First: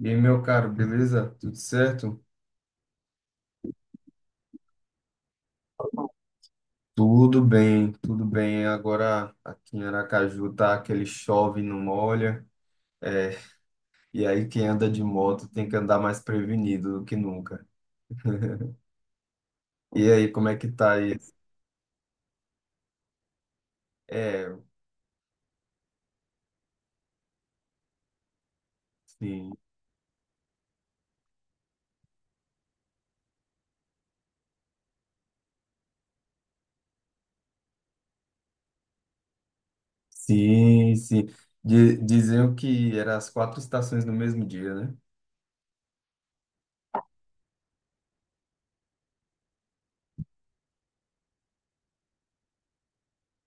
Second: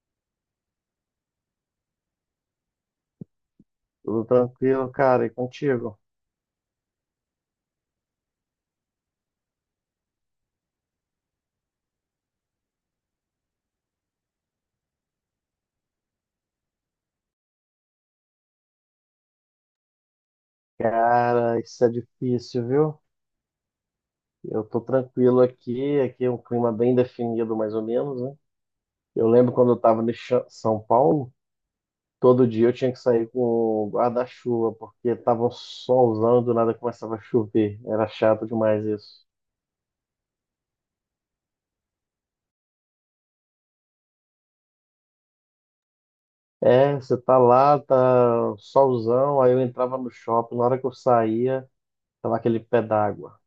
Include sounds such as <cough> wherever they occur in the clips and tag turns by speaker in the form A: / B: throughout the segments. A: E aí, meu caro, beleza? Tudo certo?
B: Tudo tranquilo, cara, e contigo?
A: Tudo bem, tudo bem. Agora aqui em Aracaju tá aquele chove, e não molha. É, e aí quem anda de moto tem que andar mais prevenido do que nunca. E aí, como é que tá isso?
B: Cara, isso é difícil, viu?
A: É,
B: Eu tô tranquilo aqui, aqui é um clima bem definido, mais ou menos, né? Eu lembro
A: sim,
B: quando eu tava em São Paulo, todo dia eu tinha que sair com o guarda-chuva, porque tava um solzão e do nada começava a chover. Era chato demais isso.
A: sim, sim. Diziam que eram as quatro estações no mesmo dia, né?
B: É, você tá lá, tá solzão, aí eu entrava no shopping, na hora que eu saía, tava aquele pé d'água.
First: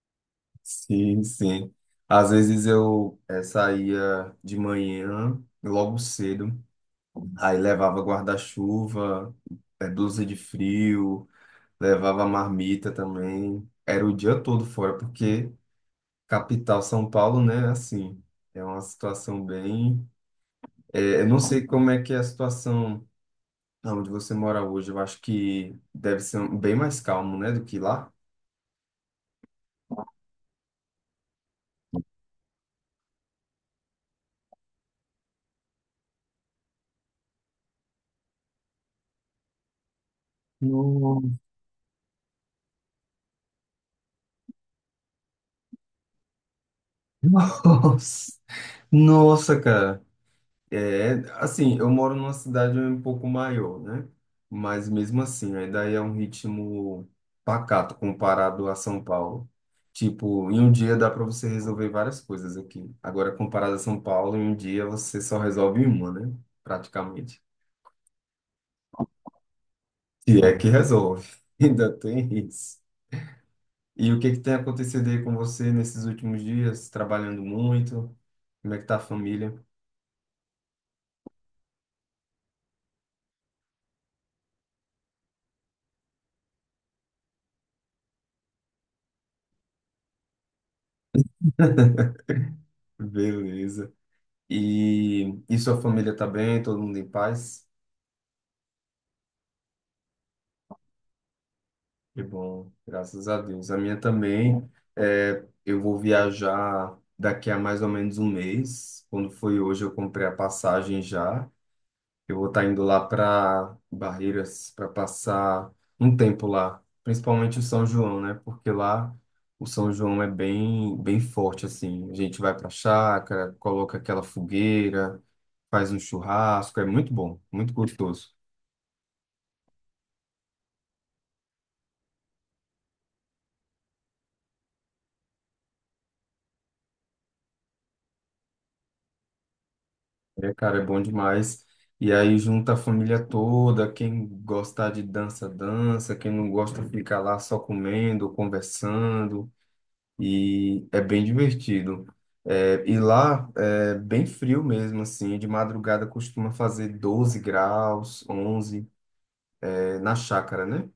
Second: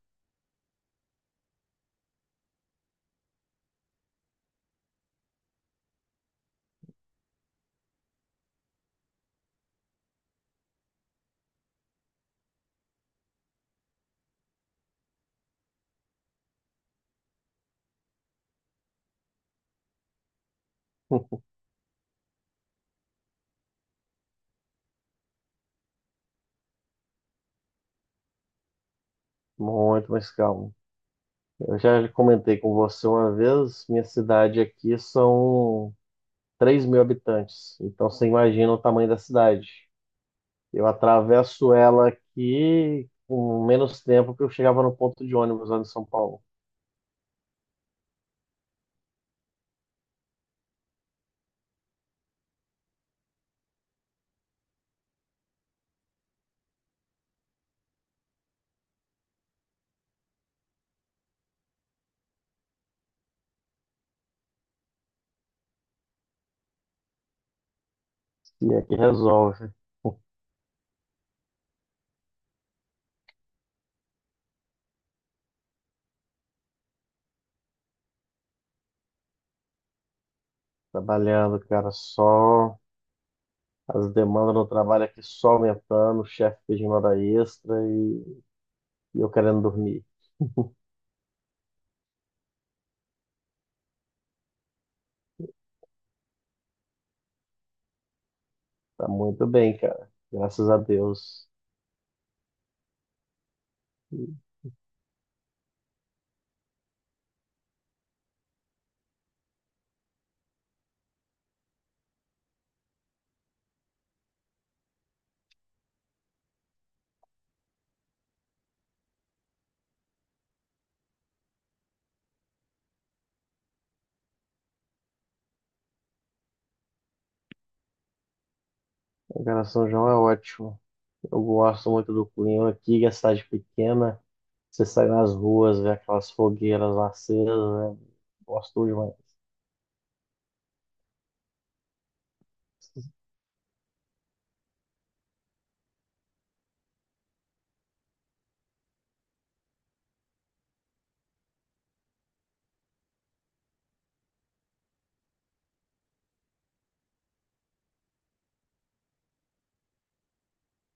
A: Sim, sim. Às vezes eu saía de manhã, logo cedo. Aí levava guarda-chuva, blusa de frio, levava marmita também. Era o dia todo fora, porque capital São Paulo, né? Assim, é uma situação bem. Eu não
B: <laughs>
A: sei como é que é a situação onde você mora hoje. Eu acho que deve ser bem mais calmo, né, do que lá.
B: Muito mais calmo. Eu já comentei com você uma vez, minha cidade aqui são 3.000 habitantes, então você imagina o tamanho da cidade. Eu atravesso ela aqui com menos tempo que eu chegava no ponto de ônibus lá em São Paulo.
A: Nossa, <laughs> nossa, cara. É, assim, eu moro numa cidade um pouco maior, né? Mas mesmo assim, ainda é um ritmo pacato comparado a São Paulo. Tipo, em um dia dá para você resolver várias coisas aqui. Agora, comparado a São Paulo, em um dia você só resolve uma, né? Praticamente.
B: E aqui resolve, né?
A: Se é que resolve. <laughs> Ainda tem isso. E o que que tem acontecido aí com você nesses últimos dias? Trabalhando muito? Como é que tá a família?
B: Trabalhando, cara, só as demandas no trabalho aqui só aumentando, o chefe pedindo hora extra e eu querendo dormir.
A: Beleza. E sua família tá bem? Todo mundo em paz?
B: Tá muito bem, cara, graças a Deus.
A: Que bom, graças a Deus. A minha também. É, eu vou viajar daqui a mais ou menos um mês. Quando foi hoje, eu comprei a passagem já. Eu vou estar indo lá para Barreiras para passar um tempo lá, principalmente o São João, né? Porque lá o São João é bem, bem forte assim. A gente vai para a chácara, coloca aquela fogueira, faz um churrasco, é muito bom, muito gostoso.
B: A São João é ótimo. Eu gosto muito do clima aqui, que é cidade pequena. Você sai nas ruas, vê aquelas fogueiras acesas, né? Gosto demais.
A: É, cara, é bom demais. E aí junta a família toda, quem gostar de dança, dança, quem não gosta fica lá só comendo, conversando, e é bem divertido. É, e lá é bem frio mesmo, assim, de madrugada costuma fazer 12 graus, 11, é, na chácara, né?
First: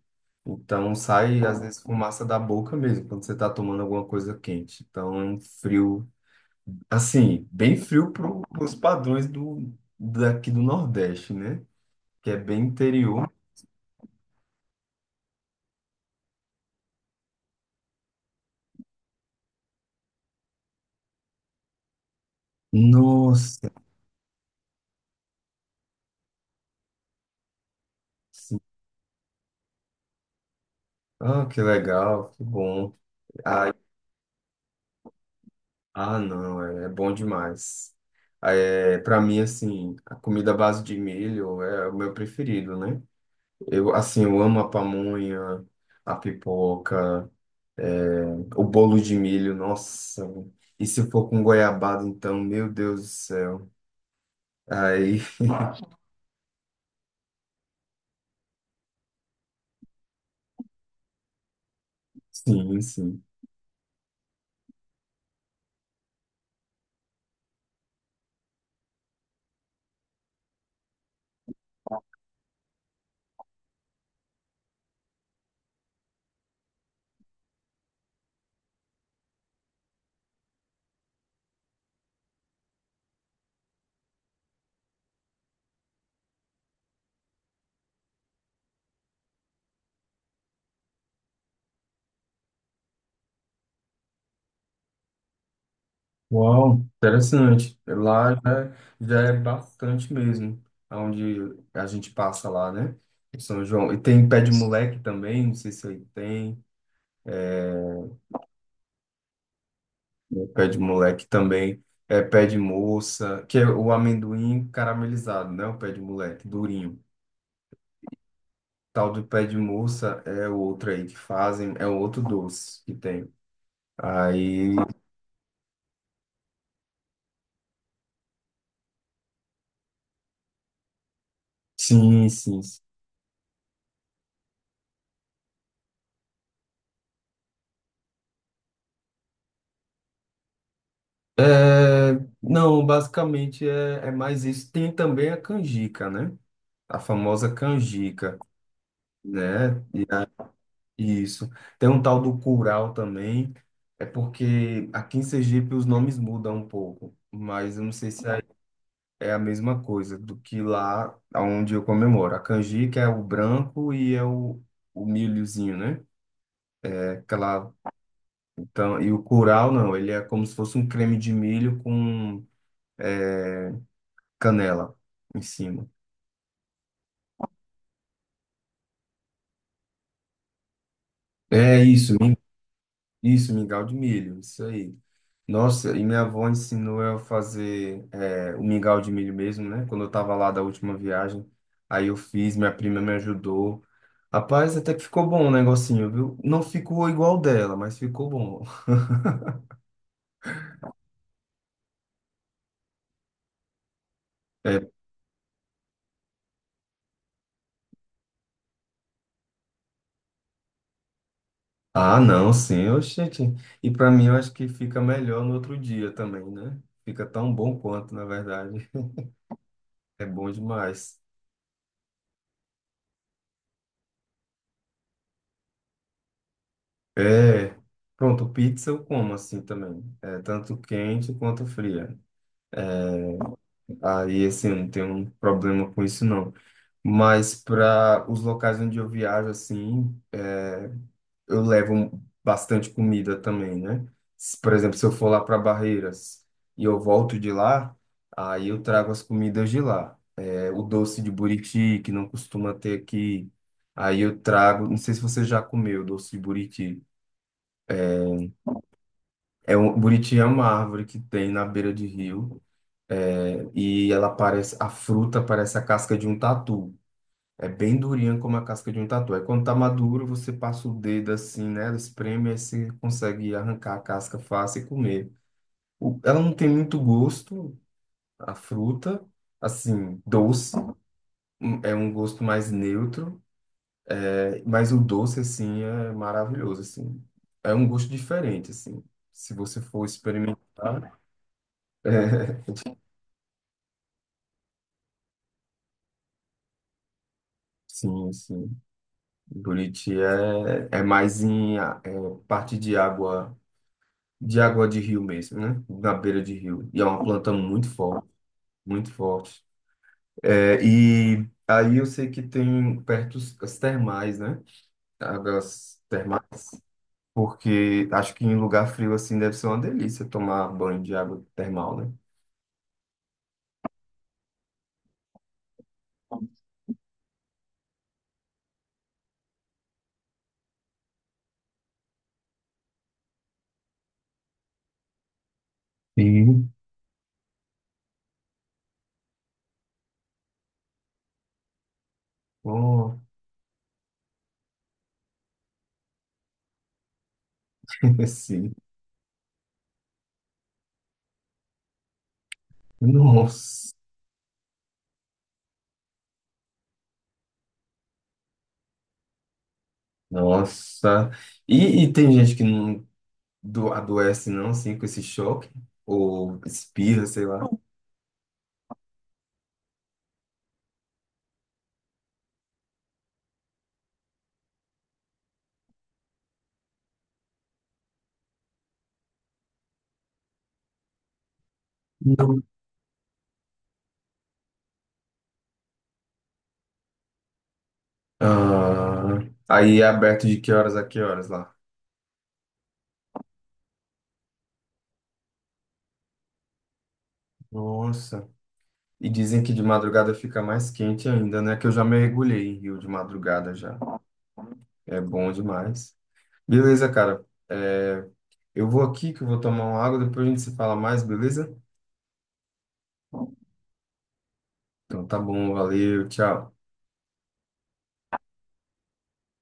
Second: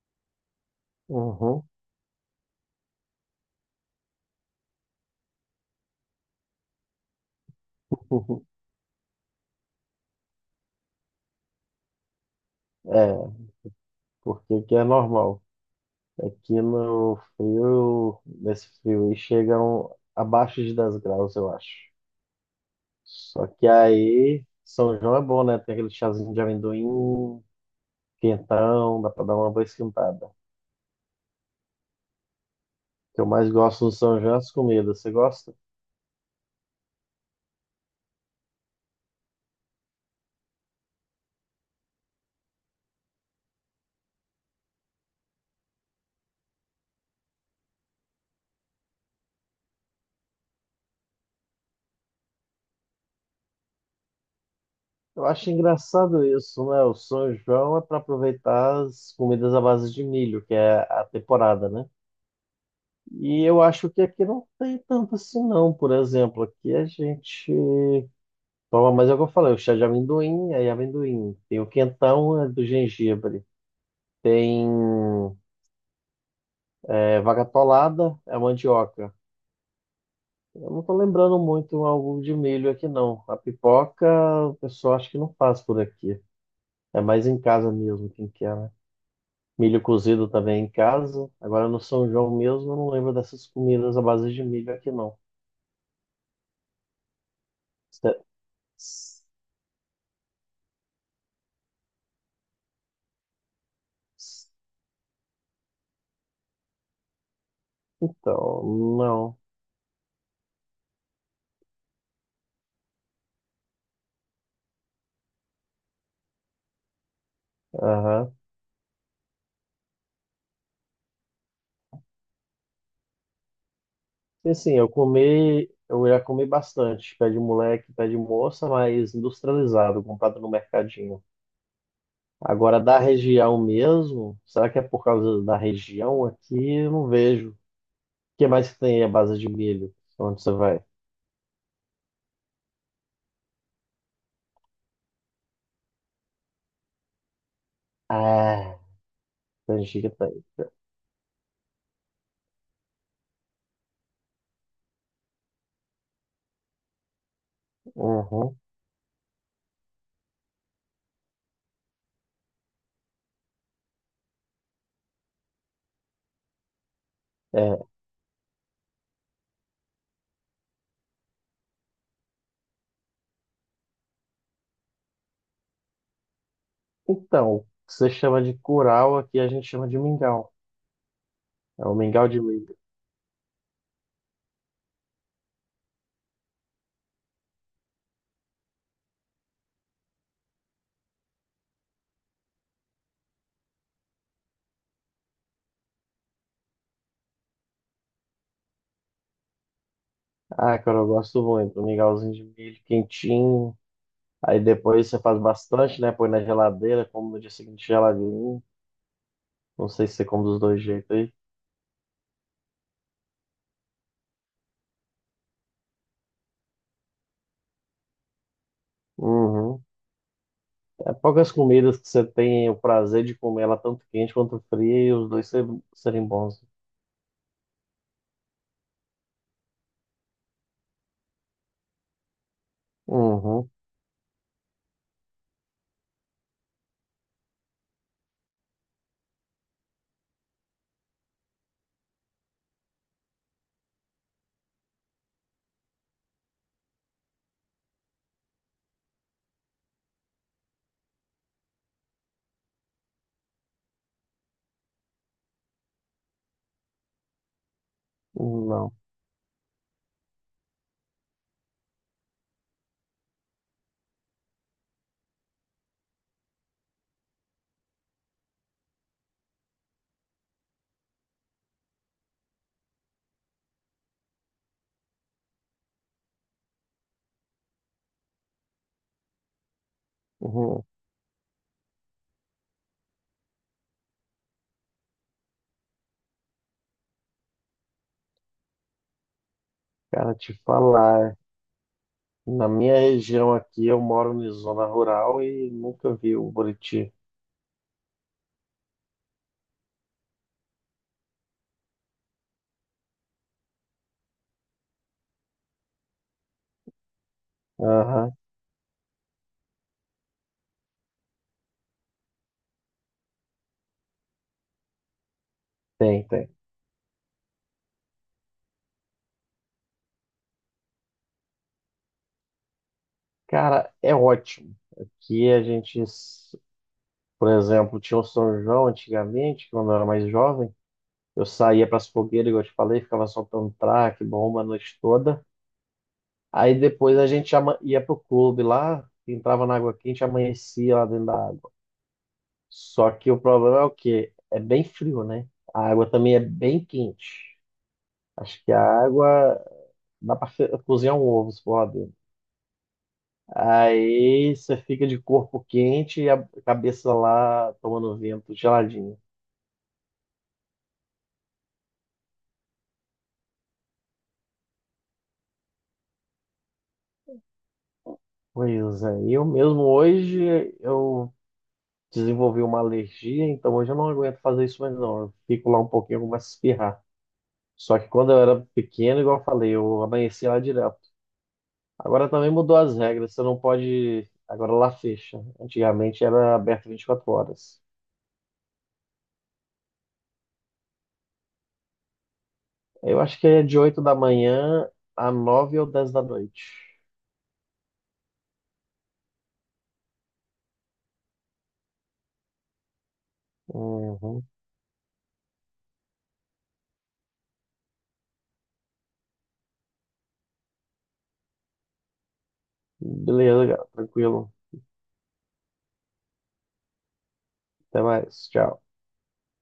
A: Então sai, às
B: Uhum.
A: vezes, fumaça da boca mesmo, quando você tá tomando alguma coisa quente. Então é um frio. Assim, bem frio para
B: <laughs>
A: os padrões do, daqui do Nordeste, né? Que é bem interior.
B: É, porque aqui é normal. Aqui no frio, nesse frio aí, chegam abaixo de 10 graus, eu acho. Só que
A: Nossa,
B: aí, São João é bom, né? Tem aquele chazinho de amendoim,
A: sim.
B: quentão, dá pra dar uma boa esquentada. O
A: Ah, que legal, que bom.
B: que eu mais
A: Ah
B: gosto no São João é as comidas. Você gosta?
A: ah, não, é, é bom demais. É, para mim, assim, a comida à base de milho é o meu preferido, né? Eu, assim, eu amo a pamonha, a pipoca, é, o bolo de milho, nossa. E se for com goiabada, então, meu Deus do céu. Aí,
B: Eu acho
A: <laughs>
B: engraçado isso, né? O São João é para aproveitar as comidas à base de milho, que é a temporada, né?
A: sim, sim.
B: E eu acho que aqui não tem tanto assim, não. Por exemplo, aqui a gente toma, mas é o que eu falei, o chá de amendoim, aí amendoim. Tem o quentão, é do gengibre. Tem é, vaca atolada, é mandioca. Eu não tô lembrando muito algo de milho aqui, não. A pipoca, o pessoal acho que não faz por aqui. É mais em casa mesmo quem quer, né? Milho cozido também em casa. Agora no São João mesmo, eu não lembro dessas comidas à base de milho aqui, não.
A: Uau, interessante.
B: Cê-
A: Lá já, já é bastante mesmo, onde a gente passa lá, né? Em São João. E tem pé de moleque também, não sei se aí tem. É,
B: Então, não.
A: né, pé de moleque também. É pé de moça, que é o amendoim caramelizado, né? O pé de moleque, durinho.
B: Aham.
A: Tal do pé de moça é outro aí que fazem, é um outro doce que tem.
B: Sim, sim,
A: Aí,
B: eu comi, eu já comi bastante. Pé de moleque, pé de moça, mas industrializado, comprado no mercadinho.
A: sim, sim.
B: Agora,
A: Sim.
B: da região mesmo, será que é por causa da região aqui? Eu não vejo. O que mais que tem aí à base de milho? Onde você vai?
A: É, não, basicamente é, é mais isso. Tem também a canjica, né? A famosa canjica,
B: Ah,
A: né?
B: canjica tem.
A: Isso. Tem um tal do curau também. É porque aqui em Sergipe os nomes mudam um pouco, mas eu não sei se aí
B: Uhum.
A: é a mesma coisa do que lá onde eu comemoro. A canjica é o branco e é o milhozinho, né? É aquela,
B: É.
A: então, e o curau não, ele é como se fosse um creme de milho com é, canela em cima.
B: Então, o que você chama de curau, aqui a gente chama de mingau.
A: É
B: É o
A: isso.
B: mingau de milho.
A: Isso, mingau de milho, isso aí. Nossa, e minha avó ensinou eu a fazer é, o mingau de milho mesmo, né? Quando eu tava lá da última viagem, aí eu fiz, minha prima me ajudou. Rapaz, até que ficou bom o negocinho, viu? Não ficou igual dela, mas ficou bom.
B: Ah, cara, eu gosto muito. Um mingauzinho de milho quentinho. Aí
A: É,
B: depois você faz bastante, né? Põe na geladeira, como no dia seguinte geladinho. Não sei se você come dos dois jeitos aí.
A: ah, não, sim, oxente. E pra mim eu acho que fica melhor no outro dia também, né? Fica tão bom quanto, na verdade.
B: Uhum.
A: É bom
B: É
A: demais.
B: poucas comidas que você tem o prazer de comer ela tanto quente quanto fria e os dois serem bons.
A: É. Pronto, pizza eu como assim também. É, tanto quente quanto fria.
B: Uhum.
A: Aí, assim, eu não tenho um problema com isso, não. Mas para os locais onde eu viajo, assim, é, eu levo bastante comida também, né? Por exemplo, se eu for lá para Barreiras e eu volto de lá, aí eu trago as comidas de lá. É, o doce de buriti, que não costuma ter aqui. Aí eu trago, não sei se você já comeu doce de buriti.
B: Não.
A: É um, buriti é uma árvore que tem na beira de rio. É, e ela parece, a fruta parece a casca de um tatu. É bem durinha como a casca de um tatu. Aí quando tá maduro, você passa o dedo assim né? Espreme, aí você consegue arrancar a casca fácil e comer. Ela não tem muito gosto, a fruta, assim, doce.
B: Uhum.
A: É um gosto mais neutro, é, mas o doce, assim, é maravilhoso, assim. É um gosto diferente, assim. Se você for
B: Cara, te
A: experimentar,
B: falar.
A: <laughs> é,
B: Na minha região aqui, eu moro em zona rural e nunca vi o Buriti.
A: sim, sim. Buriti é, é mais em é, parte de água de água de rio mesmo, né? Na beira de rio. E é uma planta muito forte,
B: Aham,
A: muito forte. É, e aí eu sei que tem perto as termais, né? Águas
B: tem,
A: termais.
B: tem.
A: Porque acho que em lugar frio assim deve ser uma delícia tomar banho de água termal, né?
B: Cara, é ótimo que a gente, por exemplo, tinha o São João antigamente, quando eu era mais jovem, eu saía para as fogueiras, igual eu te falei, ficava soltando traque, bomba a noite toda.
A: Sim.
B: Aí depois a gente ia pro clube lá, entrava na água quente, amanhecia lá dentro da água. Só
A: Oh,
B: que o problema é o quê? É bem frio, né? A água também é bem quente.
A: <laughs>
B: Acho que
A: sim.
B: a água dá para cozinhar um ovo se for lá dentro.
A: Nossa.
B: Aí você fica de corpo quente e a cabeça lá tomando vento geladinho.
A: Nossa. E tem gente que não adoece não, assim, com esse choque? Ou espirra, sei lá.
B: Pois é, e eu mesmo hoje eu desenvolvi uma alergia, então hoje eu não aguento fazer isso mais não. Eu fico lá um pouquinho, eu começo a espirrar. Só que quando eu era pequeno, igual eu falei, eu amanhecia lá direto. Agora também mudou as regras, você não pode. Agora lá fecha. Antigamente era aberto 24 horas.
A: Ah, aí é aberto de que horas a que horas lá?
B: Eu acho que é de 8 da manhã a 9 ou 10 da noite.
A: Nossa. E dizem que de madrugada fica mais quente ainda, né? Que eu já mergulhei em rio de madrugada já.
B: Uhum.
A: É bom demais. Beleza, cara. É, eu vou aqui que eu vou tomar uma água, depois a gente se fala mais, beleza?
B: Beleza, cara. Tranquilo.
A: Então tá bom, valeu, tchau.
B: Até mais. Tchau.